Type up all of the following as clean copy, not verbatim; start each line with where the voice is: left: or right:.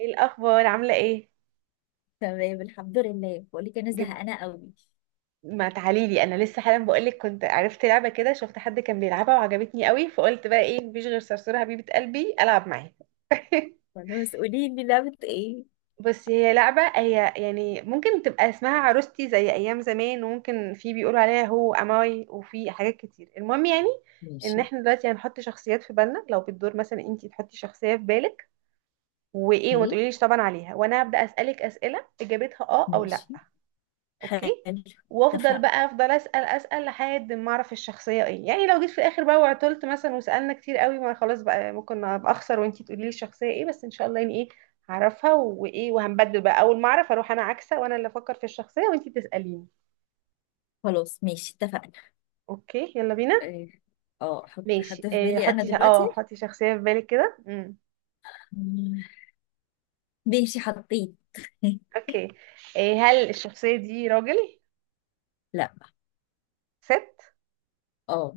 right: ايه الاخبار؟ عامله ايه؟
left: تمام، الحمد لله. بقول لك انا
right: جبت.
left: زهقانه قوي.
right: ما تعالي لي، انا لسه حالا بقولك كنت عرفت لعبه كده، شفت حد كان بيلعبها وعجبتني قوي، فقلت بقى ايه، مفيش غير صرصور حبيبه قلبي العب معاه.
left: خلاص، قولي لي لعبه ايه؟
right: بس هي لعبه، هي يعني ممكن تبقى اسمها عروستي زي ايام زمان، وممكن في بيقولوا عليها هو اماي، وفي حاجات كتير، المهم يعني ان
left: ماشي.
right: احنا دلوقتي هنحط شخصيات في بالنا. لو بتدور مثلا، انتي تحطي شخصيه في بالك، وايه وما
left: اوكي.
right: تقوليليش طبعا عليها، وانا هبدا اسالك اسئله اجابتها اه او لا.
left: ماشي.
right: اوكي،
left: حلو.
right: وافضل
left: اتفقنا.
right: بقى افضل اسال اسال لحد ما اعرف الشخصيه ايه. يعني لو جيت في الاخر بقى وعطلت مثلا وسالنا كتير قوي، ما خلاص بقى ممكن ابقى اخسر وانتي تقولي لي الشخصيه ايه، بس ان شاء الله يعني ايه هعرفها. وايه وهنبدل بقى، اول ما اعرف اروح انا عكسه وانا اللي افكر في الشخصيه وانتي تساليني.
left: خلاص، ماشي، اتفقنا.
right: اوكي، يلا بينا.
left: إيه، اه احط
right: ماشي،
left: حد في
right: إيه،
left: بالي انا
right: حطي
left: دلوقتي.
right: حطي شخصيه في بالك كده.
left: مم، ماشي، حطيت.
right: اوكي. إيه، هل الشخصيه دي راجل؟
left: لا.
right: ست؟
left: اه.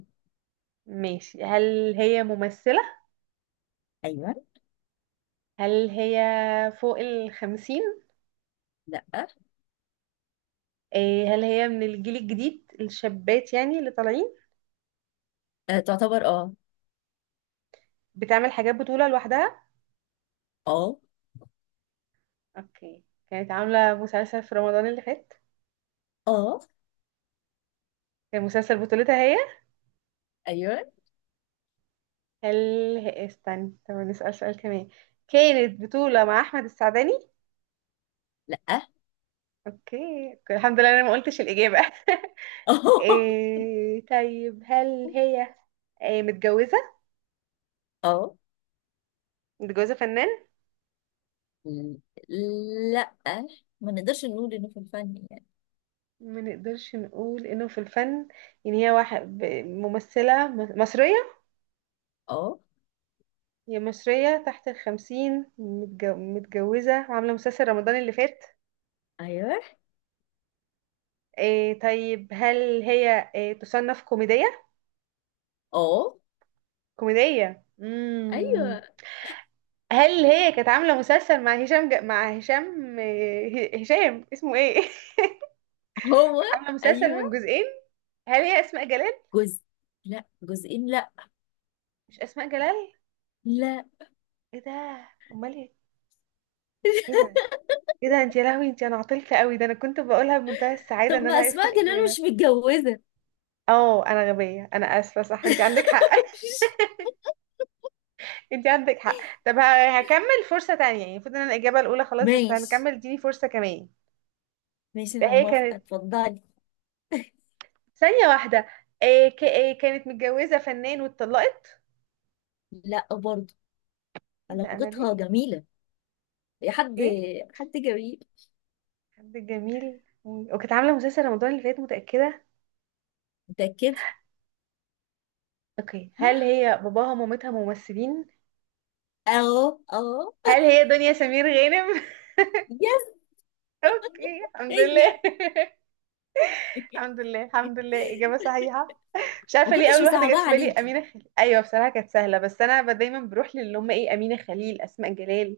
right: ماشي. هل هي ممثله؟
left: ايوه.
right: هل هي فوق ال50؟
left: لا.
right: هل هي من الجيل الجديد، الشابات يعني اللي طالعين؟
left: أه، تعتبر اه.
right: بتعمل حاجات بطولة لوحدها؟
left: اه.
right: اوكي. كانت عاملة مسلسل في رمضان اللي فات؟
left: اه.
right: كان مسلسل بطولتها هي؟
left: ايوه.
right: هل هي- إيه، استنى، طب نسأل سؤال كمان. كانت بطولة مع أحمد السعداني؟
left: لا. اه.
right: اوكي، الحمد لله انا ما قلتش الإجابة. إيه طيب، هل هي إيه متجوزة؟
left: اه.
right: متجوزة فنان؟
left: ل- لا، ما نقدرش نقول انه في الفن يعني.
right: ما نقدرش نقول انه في الفن يعني؟ هي واحد ممثلة مصرية؟
left: اه.
right: هي مصرية تحت ال50، متجوزة، وعاملة مسلسل رمضان اللي فات.
left: ايوه.
right: إيه طيب، هل هي إيه تصنف كوميدية؟
left: اه.
right: كوميدية.
left: ايوه.
right: هل هي كانت عاملة مسلسل مع هشام مع هشام، هشام اسمه ايه؟
left: هو.
right: كانت عاملة مسلسل من
left: ايوه.
right: جزئين؟ هل هي أسماء جلال؟
left: جزء. لا، جزئين. لا.
right: مش أسماء جلال؟
left: لا.
right: ايه ده؟ أمال ايه؟ ايه ده؟ ايه ده؟ انت يا لهوي انت، انا عطلت قوي ده، انا كنت بقولها بمنتهى السعادة
left: طب
right: ان انا
left: ما
right: عرفت
left: اسماء جلال
right: الإجابة.
left: مش متجوزه؟
right: اه انا غبية، انا اسفة، صح انت عندك حق، انت عندك حق. طب هكمل فرصة تانية. يعني المفروض ان انا الإجابة الأولى خلاص، بس
left: ماشي،
right: هنكمل، اديني فرصة كمان.
left: ماشي،
right: ده
left: انا
right: هي
left: موافقه،
right: كانت،
left: اتفضلي.
right: ثانية واحدة، إيه كانت متجوزة فنان واتطلقت؟
left: لا برضه.
right: ايه ده، انا
left: علاقتها
right: ليه؟
left: جميله، يا حد،
right: ايه
left: حد جميل.
right: حد جميل، وكانت عاملة مسلسل رمضان اللي فات، متأكدة؟
left: متاكد.
right: اوكي.
left: ها.
right: هل هي باباها ومامتها ممثلين؟
left: اه. اه.
right: هل هي دنيا سمير غانم؟
left: يس.
right: اوكي الحمد
left: هي.
right: لله. الحمد لله، الحمد لله إجابة صحيحة. مش
left: ما
right: عارفه ليه
left: كنتش
right: اول واحده جت
left: مصعباها
right: في بالي
left: عليكي.
right: امينه خليل. ايوه بصراحه كانت سهله، بس انا دايما بروح للي هم ايه، امينه خليل، اسماء جلال.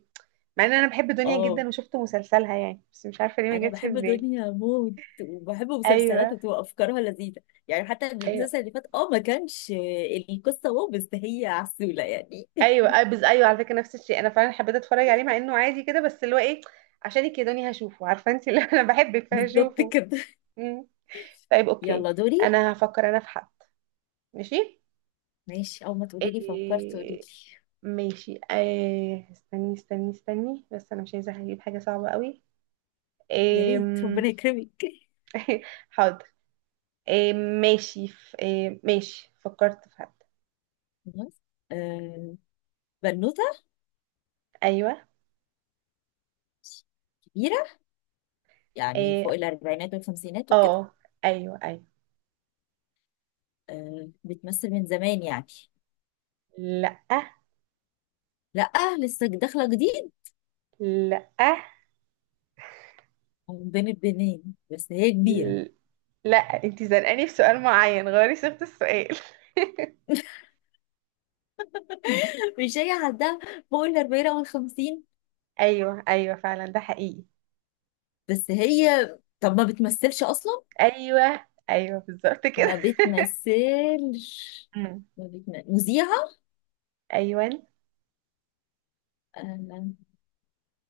right: مع ان انا بحب دنيا
left: اه،
right: جدا، وشفت مسلسلها يعني، بس مش عارفه ليه ما
left: انا
right: جاتش في
left: بحب
right: بالي.
left: دنيا موت، وبحب
right: ايوه،
left: مسلسلاتها، بتبقى افكارها لذيذه. يعني حتى
right: ايوه.
left: المسلسل اللي فات ما كانش القصه واو، بس هي عسوله يعني.
right: ايوه ايوه, على فكره نفس الشيء، انا فعلا حبيت اتفرج عليه مع انه عادي كده، بس اللي هو ايه، عشانك يا دنيا هشوفه، عارفه انت اللي انا بحبك
left: بالظبط
right: فهشوفه.
left: كده.
right: مم. طيب اوكي،
left: يلا دوري.
right: انا هفكر انا في حد. ماشي،
left: ماشي، اول ما تقولي لي فكرت قولي لي.
right: إيه... ماشي، إيه، استني استني استني، بس انا مش عايزه اجيب حاجه صعبه قوي.
left: يا
right: إيه.
left: ريت ربنا يكرمك.
right: حاضر. إيه ماشي، ف... إيه ماشي فكرت في حد.
left: خلاص. آه، بنوته
right: ايوه.
left: كبيره، يعني
right: إيه
left: فوق الاربعينات والخمسينات وكده.
right: اه. ايوه ايوه.
left: آه، بتمثل من زمان يعني.
right: لا،
left: لا، لسه داخله جديد،
right: لا،
left: من بين البنين، بس هي كبيره.
right: لا، انتي زنقاني في سؤال معين، غيري صيغة السؤال.
left: مش هي عندها فوق الاربعين او الخمسين؟
right: ايوه ايوه فعلا، ده حقيقي.
left: بس هي طب ما بتمثلش اصلا.
right: ايوه ايوه بالظبط كده.
left: ما بتمثلش.
right: أمم.
left: ما بتم... مذيعة.
right: ايوه.
left: آه،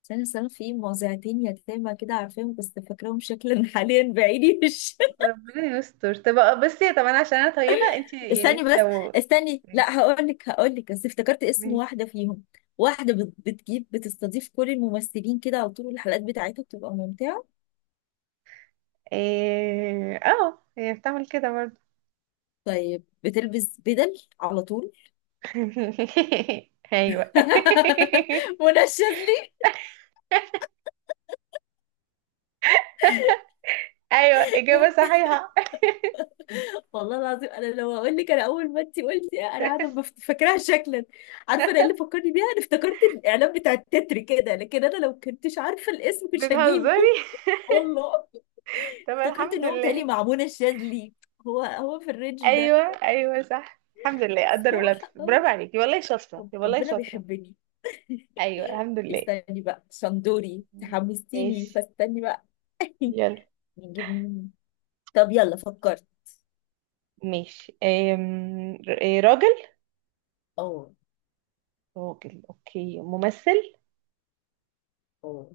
left: سنة سنة في مذيعتين يتامى كده، عارفاهم بس فاكراهم شكلا. حاليا بعيني مش.
right: ربنا يستر. طب آه، بصي، طب انا عشان انا طيبة، انتي يعني
left: استني
right: انتي
left: بس.
right: لو.
left: استني، لا، هقول لك، بس افتكرت اسم
right: ماشي.
left: واحدة فيهم. واحدة بتجيب، بتستضيف كل الممثلين كده على طول، الحلقات بتاعتها بتبقى ممتعة.
right: إيه، اه هي بتعمل كده برضه.
left: طيب بتلبس بدل على طول.
right: ايوه.
left: منشز لي.
right: ايوه اجابه صحيحه.
left: والله العظيم انا لو هقول لك، انا اول ما انت قلتي انا قاعده فاكراها شكلا. عارفه انا إيه اللي فكرني بيها؟ انا افتكرت الاعلان بتاع التتر كده، لكن انا لو كنتش عارفه الاسم مش
right: بتهزري؟
left: هجيبه. والله
right: طب
left: افتكرت ان
right: الحمد
left: هو متهيألي
right: لله.
left: مع منى الشاذلي، هو هو في الرينج ده.
right: ايوه ايوه صح، الحمد لله قدر ولا
left: صح.
right: تقدر. برافو
left: آه.
right: عليكي والله، شاطره والله،
left: ربنا
right: شاطره.
left: بيحبني.
right: ايوه الحمد لله.
left: استني بقى شندوري، تحمستيني،
right: ماشي،
left: فاستني بقى.
right: يلا.
left: نجيب مين؟ طب يلا فكرت.
right: ماشي، أم... ر- إيه، راجل؟
left: اه.
right: راجل. اوكي، ممثل؟
left: اه،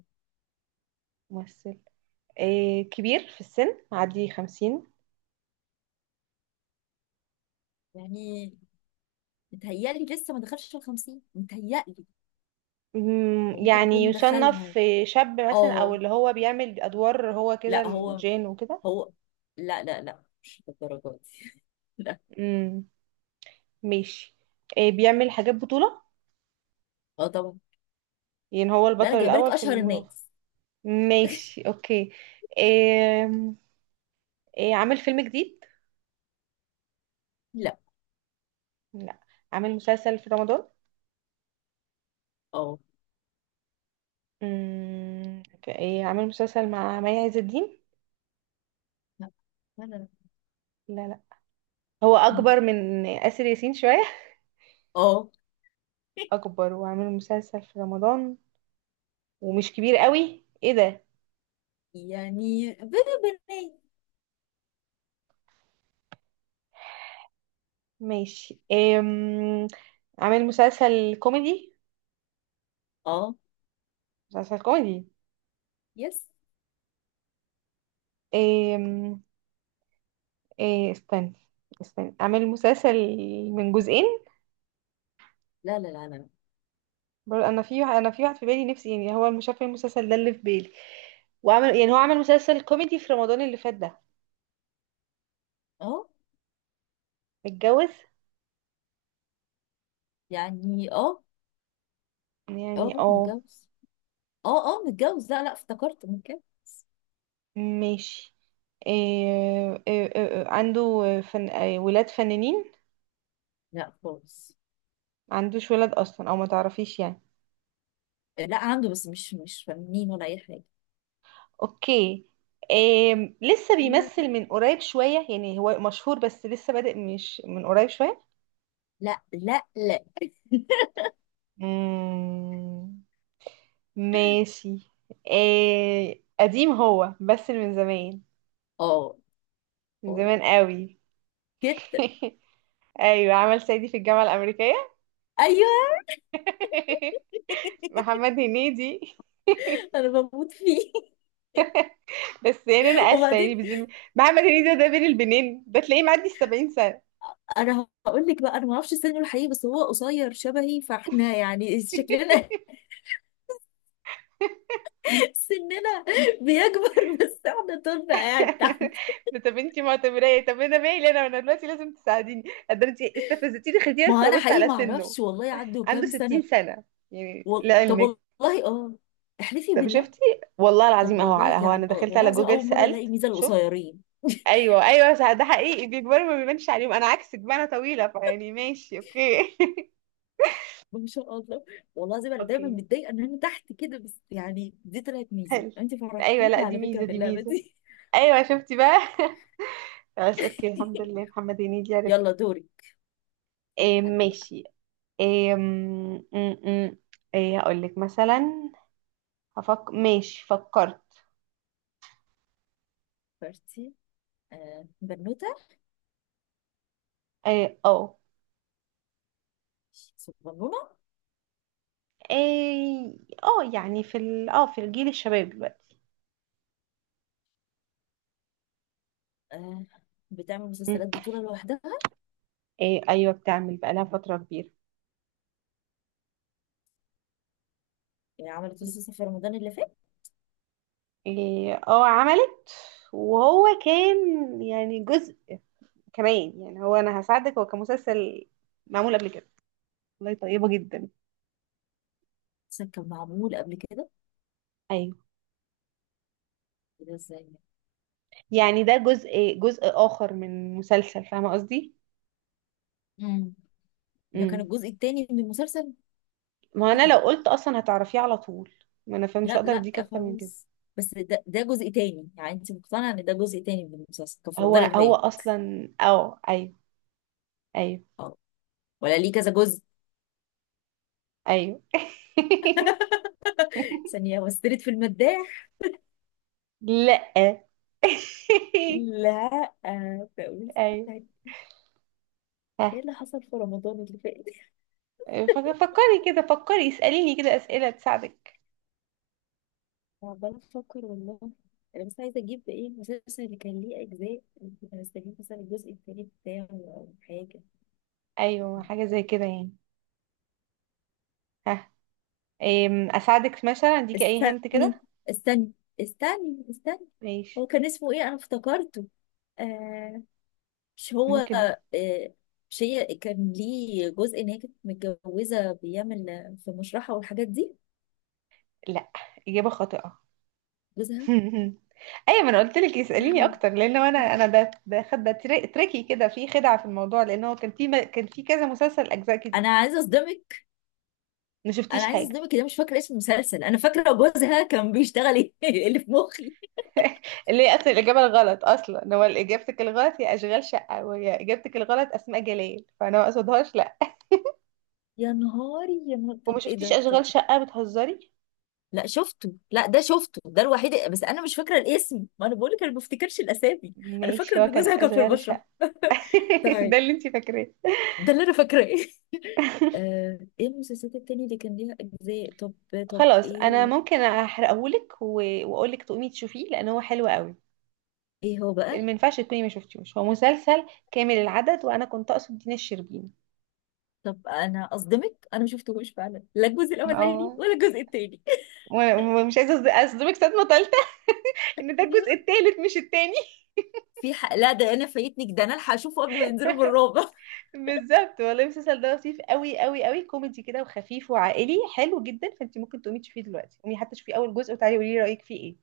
right: ممثل. إيه كبير في السن، عادي 50؟
left: يعني متهيألي لسه ما دخلش ال 50، متهيألي. هو ممكن
right: يعني
left: يكون دخلها.
right: يصنف شاب مثلا، او
left: اه.
right: اللي هو بيعمل ادوار هو كده
left: لا هو.
right: الجين وكده.
left: هو. لا، لا، لا، مش للدرجه دي. لا.
right: امم، ماشي. إيه بيعمل حاجات بطولة؟
left: اه طبعا.
right: يعني هو
left: لا،
right: البطل
left: انا جايبه لك
right: الاول في
left: اشهر الناس.
right: ماشي، اوكي. إيه. إيه عامل فيلم جديد؟
left: لا.
right: لا، عامل مسلسل في رمضان؟
left: اه.
right: امم. إيه عامل مسلسل مع مي عز الدين؟
left: لا، لا، لا، لا.
right: لا، لا. هو
left: مم.
right: اكبر من آسر ياسين شوية.
left: اه.
right: اكبر وعامل مسلسل في رمضان، ومش كبير قوي؟ ايه ده.
left: يعني بيبي بنات.
right: ماشي، عامل مسلسل كوميدي؟
left: اه.
right: مسلسل كوميدي.
left: يس.
right: أم... إيه استنى، استنى. عامل مسلسل من جزئين؟
left: لا، لا، لا، لا، لا.
right: برضه انا في واحد في بالي نفسي يعني، هو مش عارفه إيه المسلسل ده اللي في بالي. وعمل يعني، هو عمل مسلسل كوميدي في رمضان اللي فات ده.
left: اه،
right: متجوز؟
left: يعني اه.
right: يعني
left: اه
right: اه.
left: متجوز. اه، اه، متجوز. لا، لا، افتكرت متجوز.
right: ماشي، إيه، عنده فن... آه، ولاد فنانين؟
left: لا خالص.
right: ما عندوش ولاد اصلا، او ما تعرفيش يعني؟
left: لا، عنده، بس مش فنانين ولا اي حاجه.
right: اوكي. آم، لسه
left: أيوة.
right: بيمثل من قريب شوية؟ يعني هو مشهور بس لسه بادئ مش من قريب شوية؟
left: لا، لا، لا.
right: مم، ماشي. آه، قديم هو بس؟ من زمان؟
left: اه.
right: من
left: اه
right: زمان قوي؟
left: جدا.
right: ايوه، عمل صعيدي في الجامعة الأمريكية.
left: ايوه.
right: محمد هنيدي.
left: انا بموت فيه.
right: بس يعني انا اسفه يعني
left: وبعدين،
right: محمد هنيدي ده بين البنين، ده تلاقيه معدي ال70 سنه.
left: انا هقول لك بقى، انا ما اعرفش سنه الحقيقي، بس هو قصير شبهي، فاحنا يعني شكلنا. سننا بيكبر بس احنا طولنا قاعد تحت.
right: طب انتي معتبراه ايه؟ طب انا مالي، انا دلوقتي لازم تساعديني. قد انتي استفزتيني، خديني
left: ما هو
right: ادخل
left: انا
right: ابص
left: حقيقي
right: على
left: ما
right: سنه.
left: اعرفش والله عنده
right: عنده
left: كام
right: 60
left: سنه.
right: سنه يعني
left: طب
right: لعلمك.
left: والله. اه، احلفي
right: طب
left: بالله.
right: شفتي، والله
left: طب
right: العظيم اهو
left: والله
right: على اهو، انا
left: يعني. آه،
right: دخلت
left: والله
right: على
left: العظيم
right: جوجل
left: اول مره الاقي
right: سالت
left: ميزه
right: شفت.
left: القصيرين.
right: ايوه ايوه صح، ده حقيقي بيكبروا ما بيبانش عليهم، انا عكسك بقى انا طويله، فيعني ماشي اوكي.
left: ما شاء الله، والله العظيم انا دايما
right: اوكي،
left: متضايقه ان انا تحت كده، بس يعني دي طلعت ميزه،
right: حلو.
left: انت
right: ايوه، لا
left: فرحتيني
right: دي
left: على فكره
right: ميزه،
left: في
right: دي
left: اللعبه
right: ميزه.
left: دي.
right: ايوه شفتي بقى. خلاص اوكي، الحمد لله محمد هنيدي عرفت.
left: يلا دوري. في
right: إيه
left: حد بقى.
right: ماشي، إيه م- م- إيه هقول لك مثلا. هفك ماشي فكرت.
left: بارتي. آه، بنوتة
right: إيه اه.
left: صغنونة.
right: إيه اه، يعني في ال... اه في الجيل الشباب دلوقتي.
left: آه، بتعمل
right: م.
left: مسلسلات بطولة لوحدها.
right: إيه ايوه بتعمل بقالها فترة كبيرة.
left: يعني عملت مسلسل في رمضان اللي فات.
right: إيه اه عملت. وهو كان يعني جزء كمان. يعني هو انا هساعدك، هو كان مسلسل معمول قبل كده. والله طيبة جدا.
left: مسلسل كان معمول قبل كده؟
right: ايوه
left: إيه ده ازاي يعني؟
right: يعني ده جزء، جزء اخر من مسلسل، فاهمة قصدي؟
left: امم. ده كان
right: مم.
left: الجزء التاني من المسلسل.
right: ما
left: ايه
right: انا
left: ده؟
right: لو قلت اصلا هتعرفيه على طول. ما انا فمش
left: لا،
right: هقدر
left: لا،
right: اديك اكتر من كده.
left: خلاص. بس ده جزء تاني، يعني انت مقتنعة ان ده جزء تاني من المسلسل كان في
right: هو
left: رمضان اللي
right: هو
left: فات؟
right: اصلا اه ايوه. ايوه.
left: اه، ولا ليه كذا جزء؟
right: ايوه.
left: ثانية وسترت في المداح.
right: لا.
left: لا. آه، فقلت.
right: ايوه. ها.
left: ايه اللي حصل في رمضان اللي فات؟
right: فكري كده، فكري اسأليني كده اسئلة تساعدك.
left: عمالة أفكر والله. أنا بس عايزة أجيب إيه المسلسل اللي كان ليه أجزاء، كنت هستجيب مثلا الجزء التاني بتاعه أو حاجة.
right: ايوه حاجة زي كده يعني. ها. أم، اساعدك مثلا اديكي اي هنت
left: استني،
right: كده.
left: استني، استني، استني.
right: ماشي.
left: هو كان اسمه إيه؟ أنا افتكرته. آه، مش هو.
right: ممكن.
left: آه، مش هي كان ليه جزء إن هي كانت متجوزة بيعمل في مشرحة والحاجات دي،
right: لا، اجابة خاطئة.
left: جوزها؟
right: ايوه ما انا قلت لك اساليني
left: لهوي.
right: اكتر، لان انا انا ده خد ده تريكي كده، في خدعه في الموضوع، لان هو كان في كان في كذا مسلسل اجزاء
left: انا
right: كتير.
left: عايزه اصدمك.
right: ما
left: انا
right: شفتيش
left: عايزه
right: حاجه.
left: اصدمك إن انا مش فاكره اسم المسلسل، انا فاكره جوزها كان بيشتغل ايه اللي في مخي.
right: اللي هي اصلا الاجابه الغلط، اصلا هو اجابتك الغلط هي اشغال شقه، وهي اجابتك الغلط اسماء جلال، فانا ما اقصدهاش لا.
left: يا نهاري يا نهار،
right: وما
left: طب ايه
right: شفتيش
left: ده طب؟
right: اشغال شقه؟ بتهزري؟
left: لا شفته، لا ده شفته، ده الوحيد، بس انا مش فاكره الاسم، ما انا بقول لك انا ما بفتكرش الاسامي. انا فاكره
right: ماشي هو
left: ان
right: كان
left: جوزها كان في
right: اشغال
left: البشره.
right: شقه. ده
left: طيب،
right: اللي انت فاكراه؟
left: ده اللي انا فاكراه. آه، ايه المسلسلات التانية اللي كان ليها اجزاء طب؟ طب
right: خلاص انا
left: ايه،
right: ممكن احرقهولك واقولك تقومي تشوفيه لان هو حلو قوي.
left: ايه هو
right: ما
left: بقى؟
right: ينفعش تكوني ما شفتيهوش، هو مسلسل كامل العدد، وانا كنت اقصد دينا الشربيني.
left: طب انا اصدمك، انا ما شفتهوش فعلا، لا الجزء
right: انا
left: الاولاني
right: اه،
left: ولا الجزء التاني.
right: و- ومش عايزه اصدمك صدمه ثالثه ان ده الجزء
left: ايوه،
right: الثالث مش الثاني.
left: في حق، لا ده انا فايتني، ده انا الحق اشوفه قبل ما ينزلوا بالرابع.
right: بالظبط والله، المسلسل ده لطيف قوي قوي قوي، كوميدي كده وخفيف وعائلي، حلو جدا. فانت ممكن تقومي تشوفيه دلوقتي، قومي حتى تشوفي اول جزء، وتعالي قولي لي رايك فيه ايه.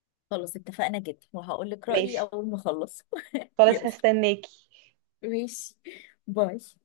left: خلاص، اتفقنا جدا، وهقول لك رايي
right: ماشي،
left: اول ما اخلص.
right: خلاص
left: يلا.
right: هستناكي.
left: ماشي. باي.